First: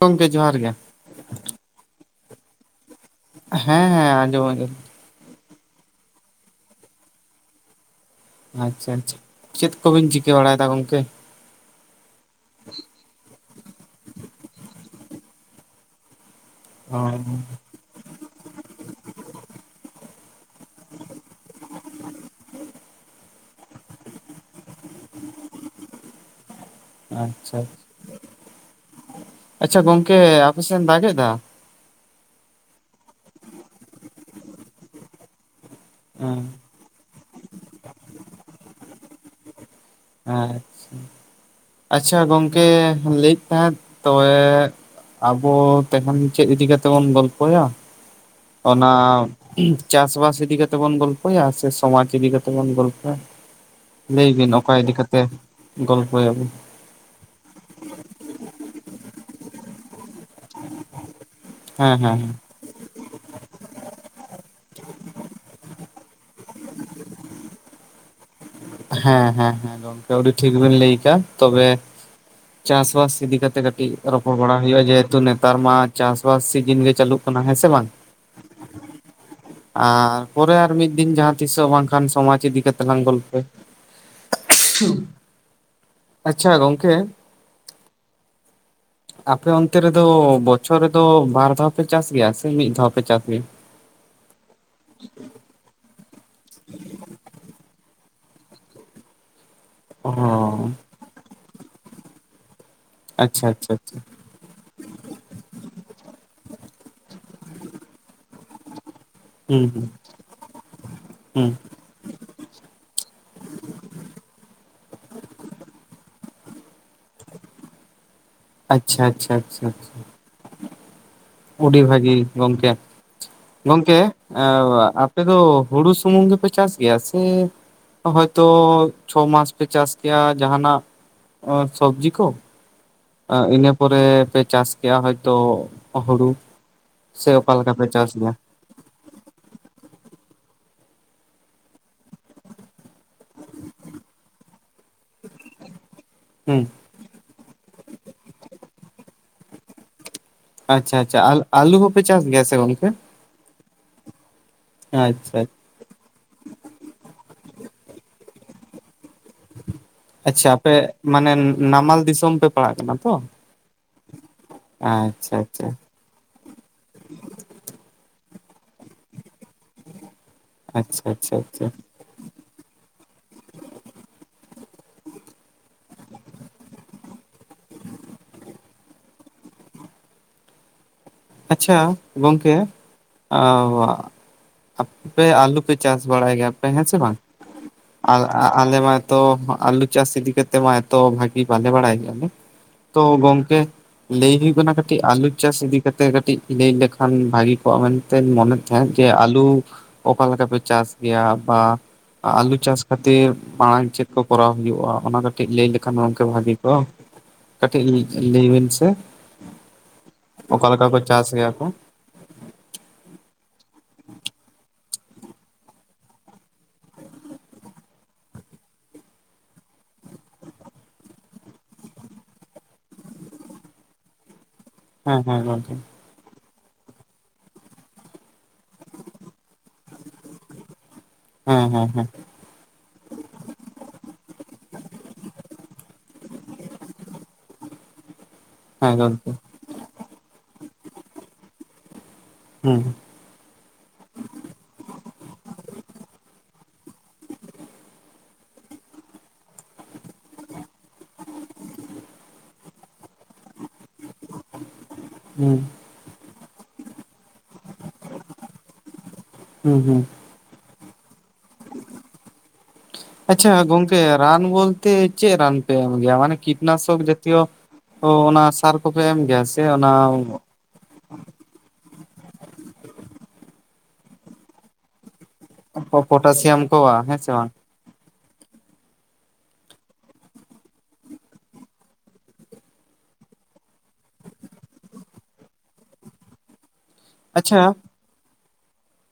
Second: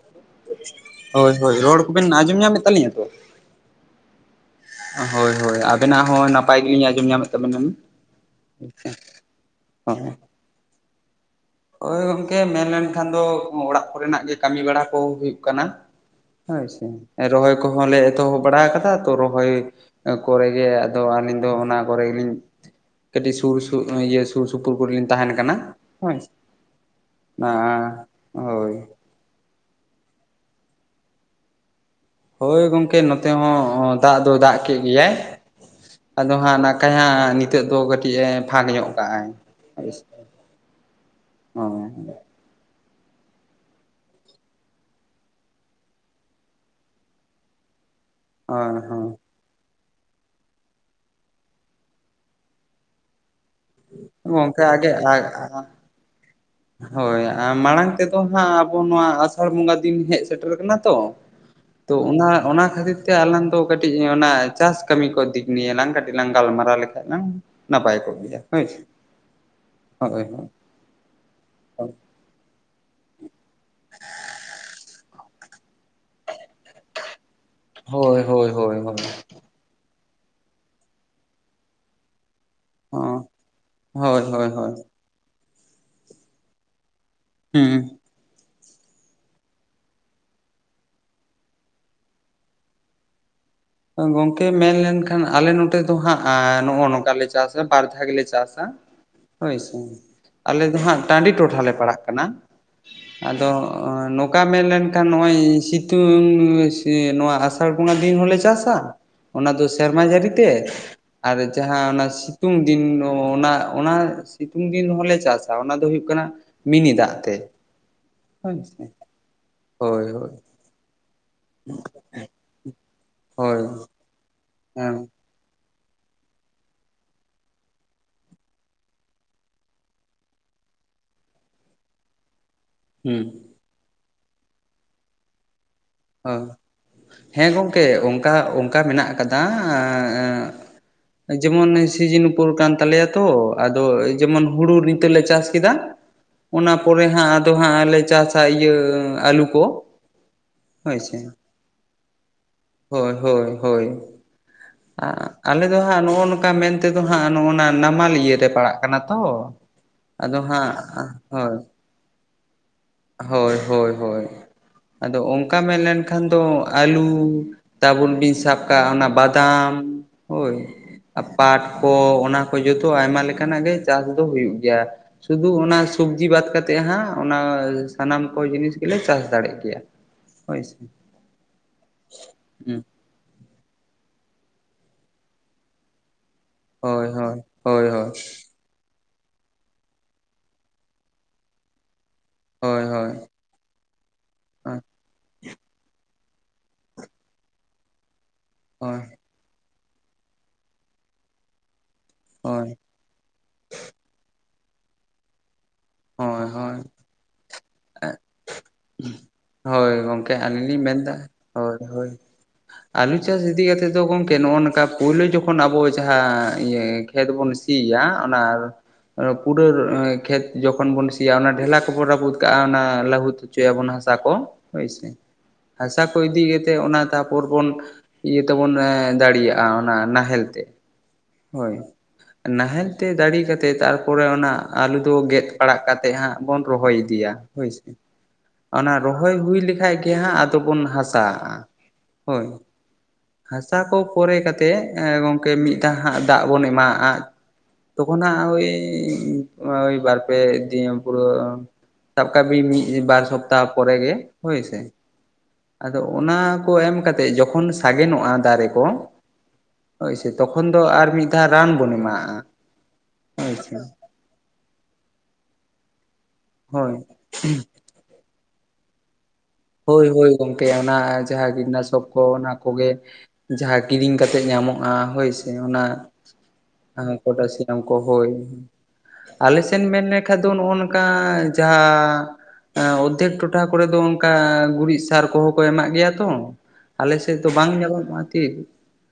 ᱜᱚᱝᱠᱮ ᱡᱚᱦᱟᱨ ᱜᱮ᱾ ᱦᱳᱭ ᱦᱳᱭ ᱨᱚᱲ ᱠᱚᱵᱤᱱ ᱟᱸᱡᱚᱢ ᱧᱟᱢᱮᱫ ᱛᱟᱹᱞᱤᱧᱟ ᱛᱚ? ᱦᱮᱸ ᱦᱮᱸ ᱟᱸᱡᱚᱢ ᱟᱸᱡᱚᱢ᱾ ᱦᱳᱭ ᱦᱳᱭ ᱟᱵᱮᱱᱟᱜ ᱦᱚᱸ ᱱᱟᱯᱟᱭ ᱜᱮᱞᱤᱧ ᱟᱸᱡᱚᱢ ᱧᱟᱢᱮᱫ ᱛᱟᱵᱮ ᱱᱟᱞᱤᱧ᱾ ᱟᱪᱪᱷᱟ ᱟᱪᱪᱷᱟ ᱪᱮᱫ ᱠᱚᱵᱤᱱ ᱦᱳᱭ᱾ ᱪᱤᱠᱟᱹ ᱵᱟᱲᱟᱭᱮᱫᱟ ᱜᱚᱝᱠᱮ? ᱦᱳᱭ ᱜᱚᱝᱠᱮ ᱢᱮᱱ ᱞᱮᱱᱠᱷᱟᱱ ᱫᱚ ᱚᱲᱟᱜ ᱠᱚᱨᱮᱱᱟᱜ ᱜᱮ ᱠᱟᱹᱢᱤ ᱵᱟᱲᱟ ᱠᱚ ᱦᱩᱭᱩᱜ ᱠᱟᱱᱟ᱾ ᱟᱪᱷᱟ ᱚ ᱮ ᱨᱚᱦᱚᱭ ᱠᱚᱦᱚᱸ ᱞᱮ ᱮᱛᱚᱦᱚᱵ ᱵᱟᱲᱟ ᱟᱠᱟᱫᱟ ᱛᱚ ᱨᱚᱦᱚᱭ ᱟ ᱠᱚᱨᱮᱜᱮ ᱟᱫᱚ ᱟᱹᱞᱤᱧ ᱫᱚ ᱚᱱᱟ ᱠᱚᱨᱮ ᱜᱤᱧ ᱠᱟᱹᱴᱤᱡ ᱥᱩᱨ ᱥᱩᱨ ᱱᱚᱭ ᱤᱭᱟᱹ ᱥᱩᱨ ᱥᱩᱯᱩᱨ ᱠᱚᱨᱮᱞᱤᱧ ᱛᱟᱦᱮᱱ ᱠᱟᱱᱟ ᱦᱳᱭ᱾ ᱟᱪᱪᱷᱟ ᱟ ᱦᱳᱭ᱾ ᱟᱪᱪᱷᱟ ᱜᱚᱝᱠᱮ ᱟᱯᱮ ᱥᱮᱜ ᱫᱟᱜ ᱮᱫᱟ? ᱦᱳᱭ ᱜᱚᱝᱠᱮ ᱱᱚᱛᱮ ᱦᱚᱸ ᱫᱟᱜ ᱫᱚ ᱫᱟᱜ ᱠᱮᱜ ᱜᱮᱭᱟᱭ᱾ ᱟᱫᱚ ᱦᱮᱸ ᱦᱟᱸᱜ ᱱᱟᱠᱟᱭ ᱦᱟᱸᱜ ᱱᱤᱛᱚᱜ ᱫᱚ ᱠᱟᱹᱴᱤᱡ ᱮ ᱯᱷᱟᱸᱠ ᱧᱚᱜ ᱠᱟᱜᱟᱭ ᱦᱳᱭ ᱥᱮ᱾ ᱟᱪᱪᱷᱟ, ᱟᱪᱪᱷᱟ ᱜᱚᱝᱠᱮ ᱞᱟᱹᱭᱮᱫ ᱛᱟᱦᱮᱸᱫ ᱛᱚᱵᱮ ᱟᱵᱚ ᱛᱮᱵᱚᱱ ᱪᱮᱫ ᱤᱫᱤ ᱠᱟᱛᱮ ᱵᱚᱱ ᱜᱚᱞᱯᱚᱭᱟ ᱦᱳᱭ ᱚᱱᱟ ᱪᱟᱥᱵᱟᱥ ᱤᱫᱤ ᱠᱟᱛᱮ ᱵᱚᱱ ᱜᱚᱞᱯᱚᱭᱟ ᱥᱮ ᱥᱚᱢᱟᱡᱽ ᱤᱫᱤ ᱠᱟᱛᱮ ᱵᱚᱱ ᱜᱚᱞᱯᱚᱭᱟ? ᱞᱟᱹᱭ ᱵᱤᱱ ᱜᱚᱝᱠᱮ ᱚᱠᱟ ᱟᱜᱮ ᱤᱫᱤ ᱠᱟᱛᱮ ᱜᱚᱞᱯᱚᱭᱟᱵᱩ? ᱦᱳᱭ ᱟᱨ ᱢᱟᱲᱟᱝ ᱛᱮᱫᱚ ᱦᱟᱸᱜ ᱟᱵᱚ ᱱᱚᱣᱟ ᱟᱥᱟᱲ ᱵᱚᱸᱜᱟ ᱫᱤᱱ ᱦᱮᱡ ᱥᱮᱴᱮᱨ ᱠᱟᱱᱟ ᱛᱚ ᱦᱮᱸ ᱛᱳ ᱦᱮᱸ ᱚᱱᱟ ᱦᱮᱸ ᱚᱱᱟ ᱠᱷᱟᱹᱛᱤᱨ ᱛᱮ ᱟᱞᱟᱝ ᱫᱚ ᱠᱟᱹᱴᱤᱡ ᱚᱱᱟ ᱪᱟᱥ ᱠᱟᱹᱢᱤ ᱠᱚ ᱫᱤᱠ ᱱᱤᱭᱮᱞᱟᱝ ᱠᱟᱹᱴᱤᱡ ᱞᱟᱝ ᱜᱟᱞᱢᱟᱨᱟᱣ ᱞᱮᱠᱷᱟᱡ ᱞᱟᱝ ᱱᱟᱯᱟᱭ ᱠᱚᱜ ᱜᱮᱭᱟ᱾ ᱦᱳᱭ ᱥᱮ ᱦᱮᱸ ᱦᱮᱸ ᱦᱮᱸ ᱜᱚᱝᱠᱮ ᱦᱳᱭ ᱟᱹᱣᱰᱤ ᱦᱳᱭ ᱴᱷᱤᱠ ᱵᱮᱱ ᱞᱟᱹᱭ ᱠᱟᱜᱼᱟ᱾ ᱛᱚᱵᱮ ᱪᱟᱥ ᱵᱟᱥ ᱤᱫᱤ ᱠᱟᱛᱮᱜ ᱠᱟᱹᱴᱤᱡ ᱨᱚᱯᱚᱲ ᱵᱟᱲᱟ ᱦᱩᱭᱩᱜᱼᱟ ᱡᱮ ᱛᱚ ᱱᱮᱛᱟᱨ ᱢᱟ ᱪᱟᱥᱵᱟᱥ ᱥᱤᱡᱤᱱ ᱜᱮ ᱪᱟᱹᱞᱩᱜ ᱠᱟᱱᱟ ᱦᱮᱸ ᱥᱮ ᱵᱟᱝ ᱦᱳᱭ ᱦᱳᱭ ᱦᱳᱭ ᱟᱨ ᱯᱚᱨᱮ ᱟᱨ ᱢᱤᱫ ᱫᱤᱱ ᱡᱟᱦᱟᱸ ᱛᱤᱥᱚᱜ ᱵᱟᱝᱠᱷᱟᱱ ᱥᱚᱢᱟᱡᱽ ᱤᱫᱤ ᱠᱟᱛᱮ ᱞᱟᱝ ᱜᱚᱞᱯᱷᱚᱭᱟ ᱾ ᱦᱳᱭ ᱦᱳᱭ ᱦᱳᱭ᱾ ᱟᱪᱪᱷᱟ ᱜᱚᱝᱠᱮ ᱦᱩᱸ ᱟᱯᱮ ᱚᱱᱛᱮ ᱨᱮᱫᱚ ᱵᱚᱪᱷᱚᱨ ᱨᱮᱫᱚ ᱵᱟᱨ ᱫᱷᱟᱣ ᱯᱮ ᱪᱟᱥ ᱜᱮᱭᱟ ᱥᱮ ᱢᱤᱫ ᱫᱷᱟᱣ ᱯᱮ ᱪᱟᱥ ᱜᱮᱭᱟ? ᱜᱚᱝᱠᱮ ᱢᱮᱱᱞᱮᱱᱠᱷᱟᱱ ᱟᱞᱮ ᱱᱚ ᱛᱮ ᱫᱚ ᱦᱟᱸᱜ ᱮᱸ ᱱᱚᱜᱼᱚ ᱱᱚᱝᱠᱟ ᱞᱮ ᱪᱟᱥᱟ ᱵᱟᱨ ᱫᱷᱟᱣ ᱜᱮᱞᱮ ᱪᱟᱥᱟ ᱾ ᱦᱳᱭ ᱥᱮ ᱚ ᱟᱞᱮ ᱫᱚ ᱦᱟᱸᱜ ᱴᱟᱺᱰᱤ ᱴᱚᱴᱷᱟ ᱞᱮ ᱯᱟᱲᱟᱜ ᱠᱟᱱᱟ᱾ ᱟᱪᱪᱷᱟ ᱟᱫᱚ ᱟᱪᱪᱷᱟ ᱟᱪᱪᱷᱟ ᱱᱳᱠ ᱠᱟ ᱢᱮᱱᱞᱮᱱᱠᱷᱟᱱ ᱱᱚᱜ ᱚᱭ ᱥᱤᱛᱩᱝ ᱱᱚᱣᱟ ᱟᱥᱟᱲ ᱵᱚᱸᱜᱟ ᱫᱤᱱ ᱦᱚᱞᱮ ᱪᱟᱥᱟ᱾ ᱚᱱᱟ ᱫᱚ ᱦᱩᱸ ᱦᱩᱸ ᱥᱮᱨᱢᱟ ᱡᱟᱹᱲᱤᱛᱮ ᱟᱨ ᱦᱩᱸ ᱡᱟᱦᱟᱸ ᱚᱱᱟ ᱥᱤ ᱛᱩᱝ ᱫᱤᱱ ᱚ ᱚᱱᱟ ᱚᱱᱟ ᱥᱤᱛᱩᱝ ᱫᱤᱱ ᱦᱚᱞᱮ ᱪᱟᱥᱟ ᱚᱱᱟ ᱫᱚ ᱦᱩᱭᱩᱜ ᱠᱟᱱᱟ ᱢᱤᱱᱤ ᱫᱟᱜ ᱛᱮ ᱦᱳᱭ ᱥᱮ ᱟᱪᱪᱷᱟ ᱟᱪᱪᱷᱟ ᱟᱪᱪᱷᱟ ᱟᱪᱪᱷᱟ ᱦᱳᱭ ᱦᱳᱭ ᱳᱰᱤ ᱵᱷᱟᱹᱜᱤ ᱜᱚᱝᱠᱮ, ᱦᱳᱭ ᱜᱚᱝᱠᱮ ᱮᱸᱣᱟ ᱦᱮᱸ ᱟᱯ ᱯᱮ ᱫᱚ ᱦᱩᱲᱩ ᱥᱩᱢᱩᱝ ᱜᱮᱯᱮ ᱪᱟᱥ ᱜᱮᱭᱟ ᱥᱮ ᱦᱚᱭᱛᱚ ᱪᱷᱚ ᱢᱟᱥ ᱯᱮ ᱪᱟᱥ ᱠᱮ ᱟ ᱡᱟᱦᱟᱸᱱᱟᱜ ᱥᱚᱵᱽᱡᱤ ᱠᱚ ᱦᱩᱸ ᱟᱸᱜ ᱤᱱᱟᱹ ᱯᱚᱨᱮ ᱯᱮ ᱪᱟᱥ ᱠᱮ ᱟ ᱦᱚᱭᱛᱚ ᱦᱩᱲᱩ ᱦᱚᱸ, ᱥᱮ ᱦᱮᱸ ᱚᱠᱟ ᱞᱮᱠᱟ ᱜᱚᱝᱠᱮ ᱯᱮ ᱪᱟᱥ ᱚᱝᱠᱟ ᱜᱮᱭᱟ ᱚᱝᱠᱟ ᱢᱮᱱᱟᱜ ᱠᱟᱫᱟ ᱟᱸ ᱟᱸᱜ [inaudible] ᱡᱮᱢᱚᱱ ᱥᱤᱡᱤᱱ ᱩᱯᱚᱨ ᱠᱟᱱ ᱛᱟᱞᱮᱭᱟ ᱛᱚ ᱟᱫᱚ ᱡᱮᱢᱚᱱ ᱦᱩᱲᱩ ᱱᱤᱛᱚᱜ ᱞᱮ ᱪᱟᱥ ᱠᱮᱫᱟ ᱦᱩᱸ ᱚᱱᱟ ᱯᱚᱨᱮ ᱦᱟᱸᱜ ᱟᱫᱚ ᱦᱟᱸᱜ ᱞᱮ ᱪᱟᱥᱟ ᱤᱭᱟᱹ ᱟᱞᱩ ᱠᱚ᱾ ᱦᱳᱭ ᱟᱪᱪᱷᱟ ᱟᱪᱪᱷᱟ ᱥᱮ ᱟᱞ ᱟᱞᱩ ᱦᱚᱸᱯᱮ ᱪᱟᱥ ᱜᱮᱭᱟ ᱥᱮ ᱜᱚᱝᱠᱮ? ᱦᱳᱭ ᱦᱳᱭ ᱦᱳᱭ ᱟᱸ ᱟᱪᱪᱷᱟ ᱟᱞᱮ ᱫᱚ ᱦᱟᱸᱜ ᱱᱚᱜᱼᱚ ᱱᱚᱝᱠᱟ ᱢᱮᱱ ᱛᱮᱫᱚ ᱦᱟᱸᱜ ᱱᱚᱜᱼᱚ ᱱᱟ ᱱᱟᱢᱟᱞᱤᱭᱟᱹ ᱨᱮ ᱯᱟᱲᱟᱜ ᱠᱟᱱᱟ ᱛᱚ᱾ ᱟᱫᱚ ᱟᱪᱪᱷᱟ ᱦᱟᱸᱜ ᱟᱯᱮ ᱢᱟᱱᱮ ᱦᱳᱭ ᱱᱟᱢᱟᱞ ᱫᱤᱥᱚᱢ ᱯᱮ ᱯᱟᱲᱟᱜ ᱠᱟᱱᱟ᱾ ᱛᱚ ᱦᱳᱭ ᱦᱳᱭ ᱦᱳᱭ ᱟᱫᱚ ᱟᱪᱪᱷᱟ ᱚᱝᱠᱟ ᱟᱪᱪᱷᱟ ᱢᱮᱱᱞᱮᱱ ᱠᱷᱟᱱ ᱫᱚ ᱟᱹᱞᱩ ᱛᱟᱵᱚᱱ ᱵᱤᱱ ᱥᱟᱵ ᱠᱟᱜᱼᱟ ᱚᱱᱟ ᱵᱟᱫᱟᱢ ᱦᱳᱭ ᱟᱪᱪᱷᱟ ᱟ ᱟᱪᱪᱷᱟ ᱯᱟᱴ ᱟᱪᱪᱷᱟ ᱠᱚ ᱚᱱᱟ ᱠᱚ ᱡᱚᱛᱚ ᱟᱭᱢᱟ ᱞᱮᱠᱟᱱᱟᱜ ᱜᱮ ᱪᱟᱥ ᱫᱚ ᱦᱩᱭᱩᱜ ᱜᱮᱭᱟ᱾ ᱥᱩᱫᱷᱩ ᱚᱱᱟ ᱥᱚᱵᱽᱡᱤ ᱵᱟᱫ ᱠᱟᱛᱮᱜ ᱦᱟᱸᱜ ᱚᱱᱟ ᱥᱟᱱᱟᱢ ᱠᱚ ᱡᱤᱱᱤᱥ ᱜᱮᱞᱮ ᱪᱟᱥ ᱫᱟᱲᱮᱜ ᱜᱮᱭᱟ ᱦᱳᱭᱥᱮ᱾ ᱟᱪᱪᱷᱟ ᱜᱚᱝᱠᱮ ᱟᱸᱣ ᱣᱟᱵ ᱟᱯᱯᱮ ᱟᱞᱩ ᱯᱮ ᱪᱟᱥ ᱵᱟᱲᱟᱭ ᱜᱮᱭᱟᱯᱮ ᱦᱮᱸ ᱥᱮ ᱦᱳᱭ ᱵᱟᱝ ᱦᱳᱭ ᱦᱳᱭ ᱦᱳᱭ ᱟᱜ ᱟᱸᱜ ᱟᱞᱮ ᱢᱟᱛᱚ ᱟᱞᱩ ᱪᱟᱥ ᱤᱫᱤ ᱠᱟᱛᱮ ᱢᱟ ᱮᱛᱚ ᱵᱷᱟᱹᱜᱤ ᱵᱟᱞᱮ ᱵᱟᱲᱟᱭ ᱜᱮᱭᱟᱞᱮ᱾ ᱦᱳᱭ ᱛᱚ ᱦᱳᱭ ᱜᱚᱝᱠᱮ ᱞᱟᱹᱭ ᱦᱩᱭᱩᱜ ᱠᱟᱱᱟ ᱦᱳᱭ ᱠᱟᱹᱴᱤᱡ ᱟᱹᱞᱩ ᱪᱟᱥ ᱤᱫᱤ ᱠᱟᱛᱮᱜ ᱠᱟᱹᱴᱤᱡ ᱞᱟᱹᱭ ᱞᱮᱠᱷᱟᱱ ᱵᱷᱟᱜᱤ ᱠᱚᱜᱼᱟ ᱢᱮᱱᱛᱮᱧ ᱢᱚᱱᱮ ᱛᱟᱸᱦᱮᱫ ᱦᱳᱭ ᱡᱮ ᱟᱞᱩ ᱚᱠᱟ ᱞᱮᱠᱟ ᱯᱮ ᱪᱟᱥ ᱜᱮᱭᱟ ᱵᱟ ᱟᱞᱩ ᱪᱟᱥ ᱦᱳᱭ ᱠᱷᱟᱹᱛᱤᱨ ᱢᱟᱲᱟᱝ ᱪᱮᱫ ᱠᱚ ᱠᱚᱨᱟᱣ ᱦᱩᱭᱩᱜᱼᱟ ᱚᱱᱟ ᱠᱟ ᱴᱤᱡ ᱞᱟᱹᱭ ᱞᱮᱠᱷᱟᱱ ᱜᱚᱝᱠᱮ ᱵᱷᱟᱜᱤ ᱦᱳᱭ ᱠᱚᱜ-ᱟ ᱠᱟᱹᱴᱤᱡ ᱞᱟᱹᱭᱵᱤᱱ ᱥᱮ ᱦᱳᱭ ᱜᱚᱢᱠᱮ ᱚᱠᱟ ᱟᱹᱞᱤᱧ ᱞᱤᱧ ᱞᱮᱠᱟ ᱠᱚ ᱢᱮᱱᱫᱟ ᱪᱟᱥ ᱜᱮᱭᱟ ᱠᱚ ᱦᱳᱭ ᱦᱳᱭ ᱟᱞᱩ ᱪᱟᱥ ᱤᱫᱤ ᱠᱟᱛᱮᱜ ᱫᱚ ᱜᱚᱢᱠᱮ ᱱᱚᱜᱼᱚ ᱱᱚᱝᱠᱟ ᱯᱩᱭᱞᱟᱩ ᱡᱚᱠᱷᱚᱱ ᱟᱵᱚ ᱡᱟᱦᱟᱸ ᱤᱭᱟᱹ ᱠᱷᱮᱛ ᱵᱚᱱ ᱥᱤᱭᱟ ᱚᱱᱟ ᱯᱩᱨᱟᱹ ᱠᱷᱮᱛ ᱡᱚᱠᱷᱚᱱ ᱵᱚᱱ ᱥᱤᱭᱟ ᱚᱱᱟ ᱰᱷᱮᱞᱟᱠ ᱠᱚᱵᱚᱱ ᱨᱟᱹᱯᱩᱫ ᱠᱟᱜᱼᱟ ᱚᱱᱟ ᱞᱟᱹᱦᱩᱫ ᱦᱚᱪᱚᱭᱟᱵᱚᱱ ᱦᱟᱥᱟ ᱠᱚ ᱦᱳᱭ ᱥᱮ ᱦᱮᱸ ᱦᱮᱸ ᱜᱚᱝᱠᱮ ᱚᱱᱟ ᱠᱚ ᱤᱫᱤ ᱠᱟᱛᱮᱜ ᱚᱱᱟ ᱛᱟᱯᱚᱨ ᱵᱚᱱ ᱤᱭᱟᱹ ᱛᱮᱵᱚᱱ ᱫᱟᱲᱮᱭᱟᱜᱼᱟ ᱚᱱᱟ ᱱᱟᱦᱮᱞ ᱛᱮ ᱦᱮᱸ ᱦᱳᱭ ᱦᱮᱸ ᱦᱮᱸ ᱱᱟᱦᱮᱞ ᱛᱮ ᱫᱟᱲᱮ ᱠᱟᱛᱮᱫ ᱛᱟᱨᱯᱚᱨᱮ ᱚᱱᱟ ᱟᱞᱩ ᱫᱚ ᱜᱮᱫ ᱯᱟᱲᱟᱜ ᱠᱟᱛᱮᱫ ᱦᱟᱸᱜ ᱵᱚᱱ ᱨᱚᱦᱚᱭ ᱤᱫᱤᱭᱟ ᱦᱚᱭ ᱥᱮ [inaudible] ᱚᱱᱟ ᱨᱚᱦᱚᱭ ᱦᱩᱭ ᱞᱮᱠᱷᱟᱡ ᱜᱮ ᱦᱟᱸᱜ ᱟᱫᱚ ᱵᱚᱱ ᱦᱟᱥᱟᱜᱼᱟ ᱦᱳᱭ ᱦᱩᱸ ᱦᱟᱥᱟ ᱠᱚ ᱯᱚᱨᱮ ᱠᱟᱛᱮᱜ ᱦᱮᱸ ᱜᱚᱝᱠᱮ ᱢᱤᱫ ᱫᱷᱟᱣ ᱦᱟᱸᱜ ᱫᱟᱜ ᱵᱚᱱ ᱮᱢᱟᱜᱼᱟ ᱛᱚᱠᱷᱚᱱ ᱦᱟᱸᱜ ᱚᱭ ᱵᱟᱨᱯᱮ ᱫᱤᱱ ᱯᱩᱨᱟᱹ ᱥᱟᱯ ᱠᱟᱜ ᱵᱤᱱ ᱢᱤᱫ ᱵᱟᱨ ᱥᱚᱯᱛᱟᱦᱟ ᱯᱚᱨᱮ ᱜᱮ ᱦᱳᱭ ᱥᱮ ᱦᱩᱸ ᱟᱫᱚ ᱚᱱᱟ ᱠᱚ ᱮᱢ ᱠᱟᱛᱮ ᱡᱚ ᱥᱟᱜᱮᱱᱚᱜᱼᱟ ᱫᱟᱨᱮ ᱠᱚ ᱦᱳᱭᱥᱮ ᱛᱚᱠᱷᱚᱱ ᱫᱚ ᱟᱨ ᱢᱤᱫ ᱫᱷᱟᱣ ᱨᱟᱱ ᱵᱚᱱ ᱮᱢᱟᱜᱼᱟ ᱟᱪᱷᱟ ᱦᱳᱭ ᱥᱮ ᱜᱚᱢᱠᱮ ᱨᱟᱱ ᱵᱚᱞ ᱛᱮ ᱪᱮᱫ ᱨᱟᱱ ᱯᱮ ᱮᱢ ᱜᱮᱭᱟ ᱢᱟᱱᱮ ᱦᱳᱭ ᱠᱤᱴᱱᱟᱥᱚᱠ ᱡᱟᱛᱤᱭᱚ ᱚᱱᱟ ᱥᱟᱨ [unintelligible] ᱜᱮᱭᱟ ᱥᱮ ᱚᱱᱟ ᱦᱳᱭ ᱦᱳᱭ ᱜᱚᱝᱠᱮ ᱚᱱᱟ ᱡᱟᱦᱟᱸ ᱠᱤᱴᱱᱟᱥᱚᱠ ᱠᱚ ᱚᱱᱟ ᱠᱚᱜᱮ ᱡᱟᱦᱟᱸ ᱠᱤᱨᱤᱧ ᱠᱟᱛᱮᱜ ᱧᱟᱢᱚᱜᱼᱟ ᱦᱳᱭᱥᱮ ᱚᱱᱟ ᱯᱚᱴᱟᱥᱤᱭᱟᱢ ᱠᱚ ᱦᱮᱸ ᱥᱮ ᱵᱟᱝ ᱯᱚᱴᱟᱥᱤᱭᱟᱢ ᱠᱚ ᱦᱳᱭ ᱟᱞᱮ ᱥᱮᱫ ᱢᱮᱱ ᱞᱮᱠᱷᱟᱱ ᱫᱚ ᱱᱚᱜᱼᱚ ᱱᱚᱝᱠᱟ ᱡᱟᱦᱟᱸ ᱦᱮᱸ ᱚᱨᱫᱷᱮᱠ ᱴᱚᱴᱷᱟ ᱠᱚᱨᱮ ᱫᱚ ᱚᱱᱠᱟ ᱜᱩᱨᱤᱡ ᱥᱟᱨ ᱠᱚᱦᱚᱸ ᱠᱚ ᱮᱢᱟᱜ ᱜᱮᱭᱟ ᱛᱚ ᱟᱞᱮᱥᱮᱫ ᱫᱚ ᱵᱟᱝ ᱟᱪᱪᱷᱟ ᱧᱮᱞᱚᱜᱼᱟ ᱠᱤ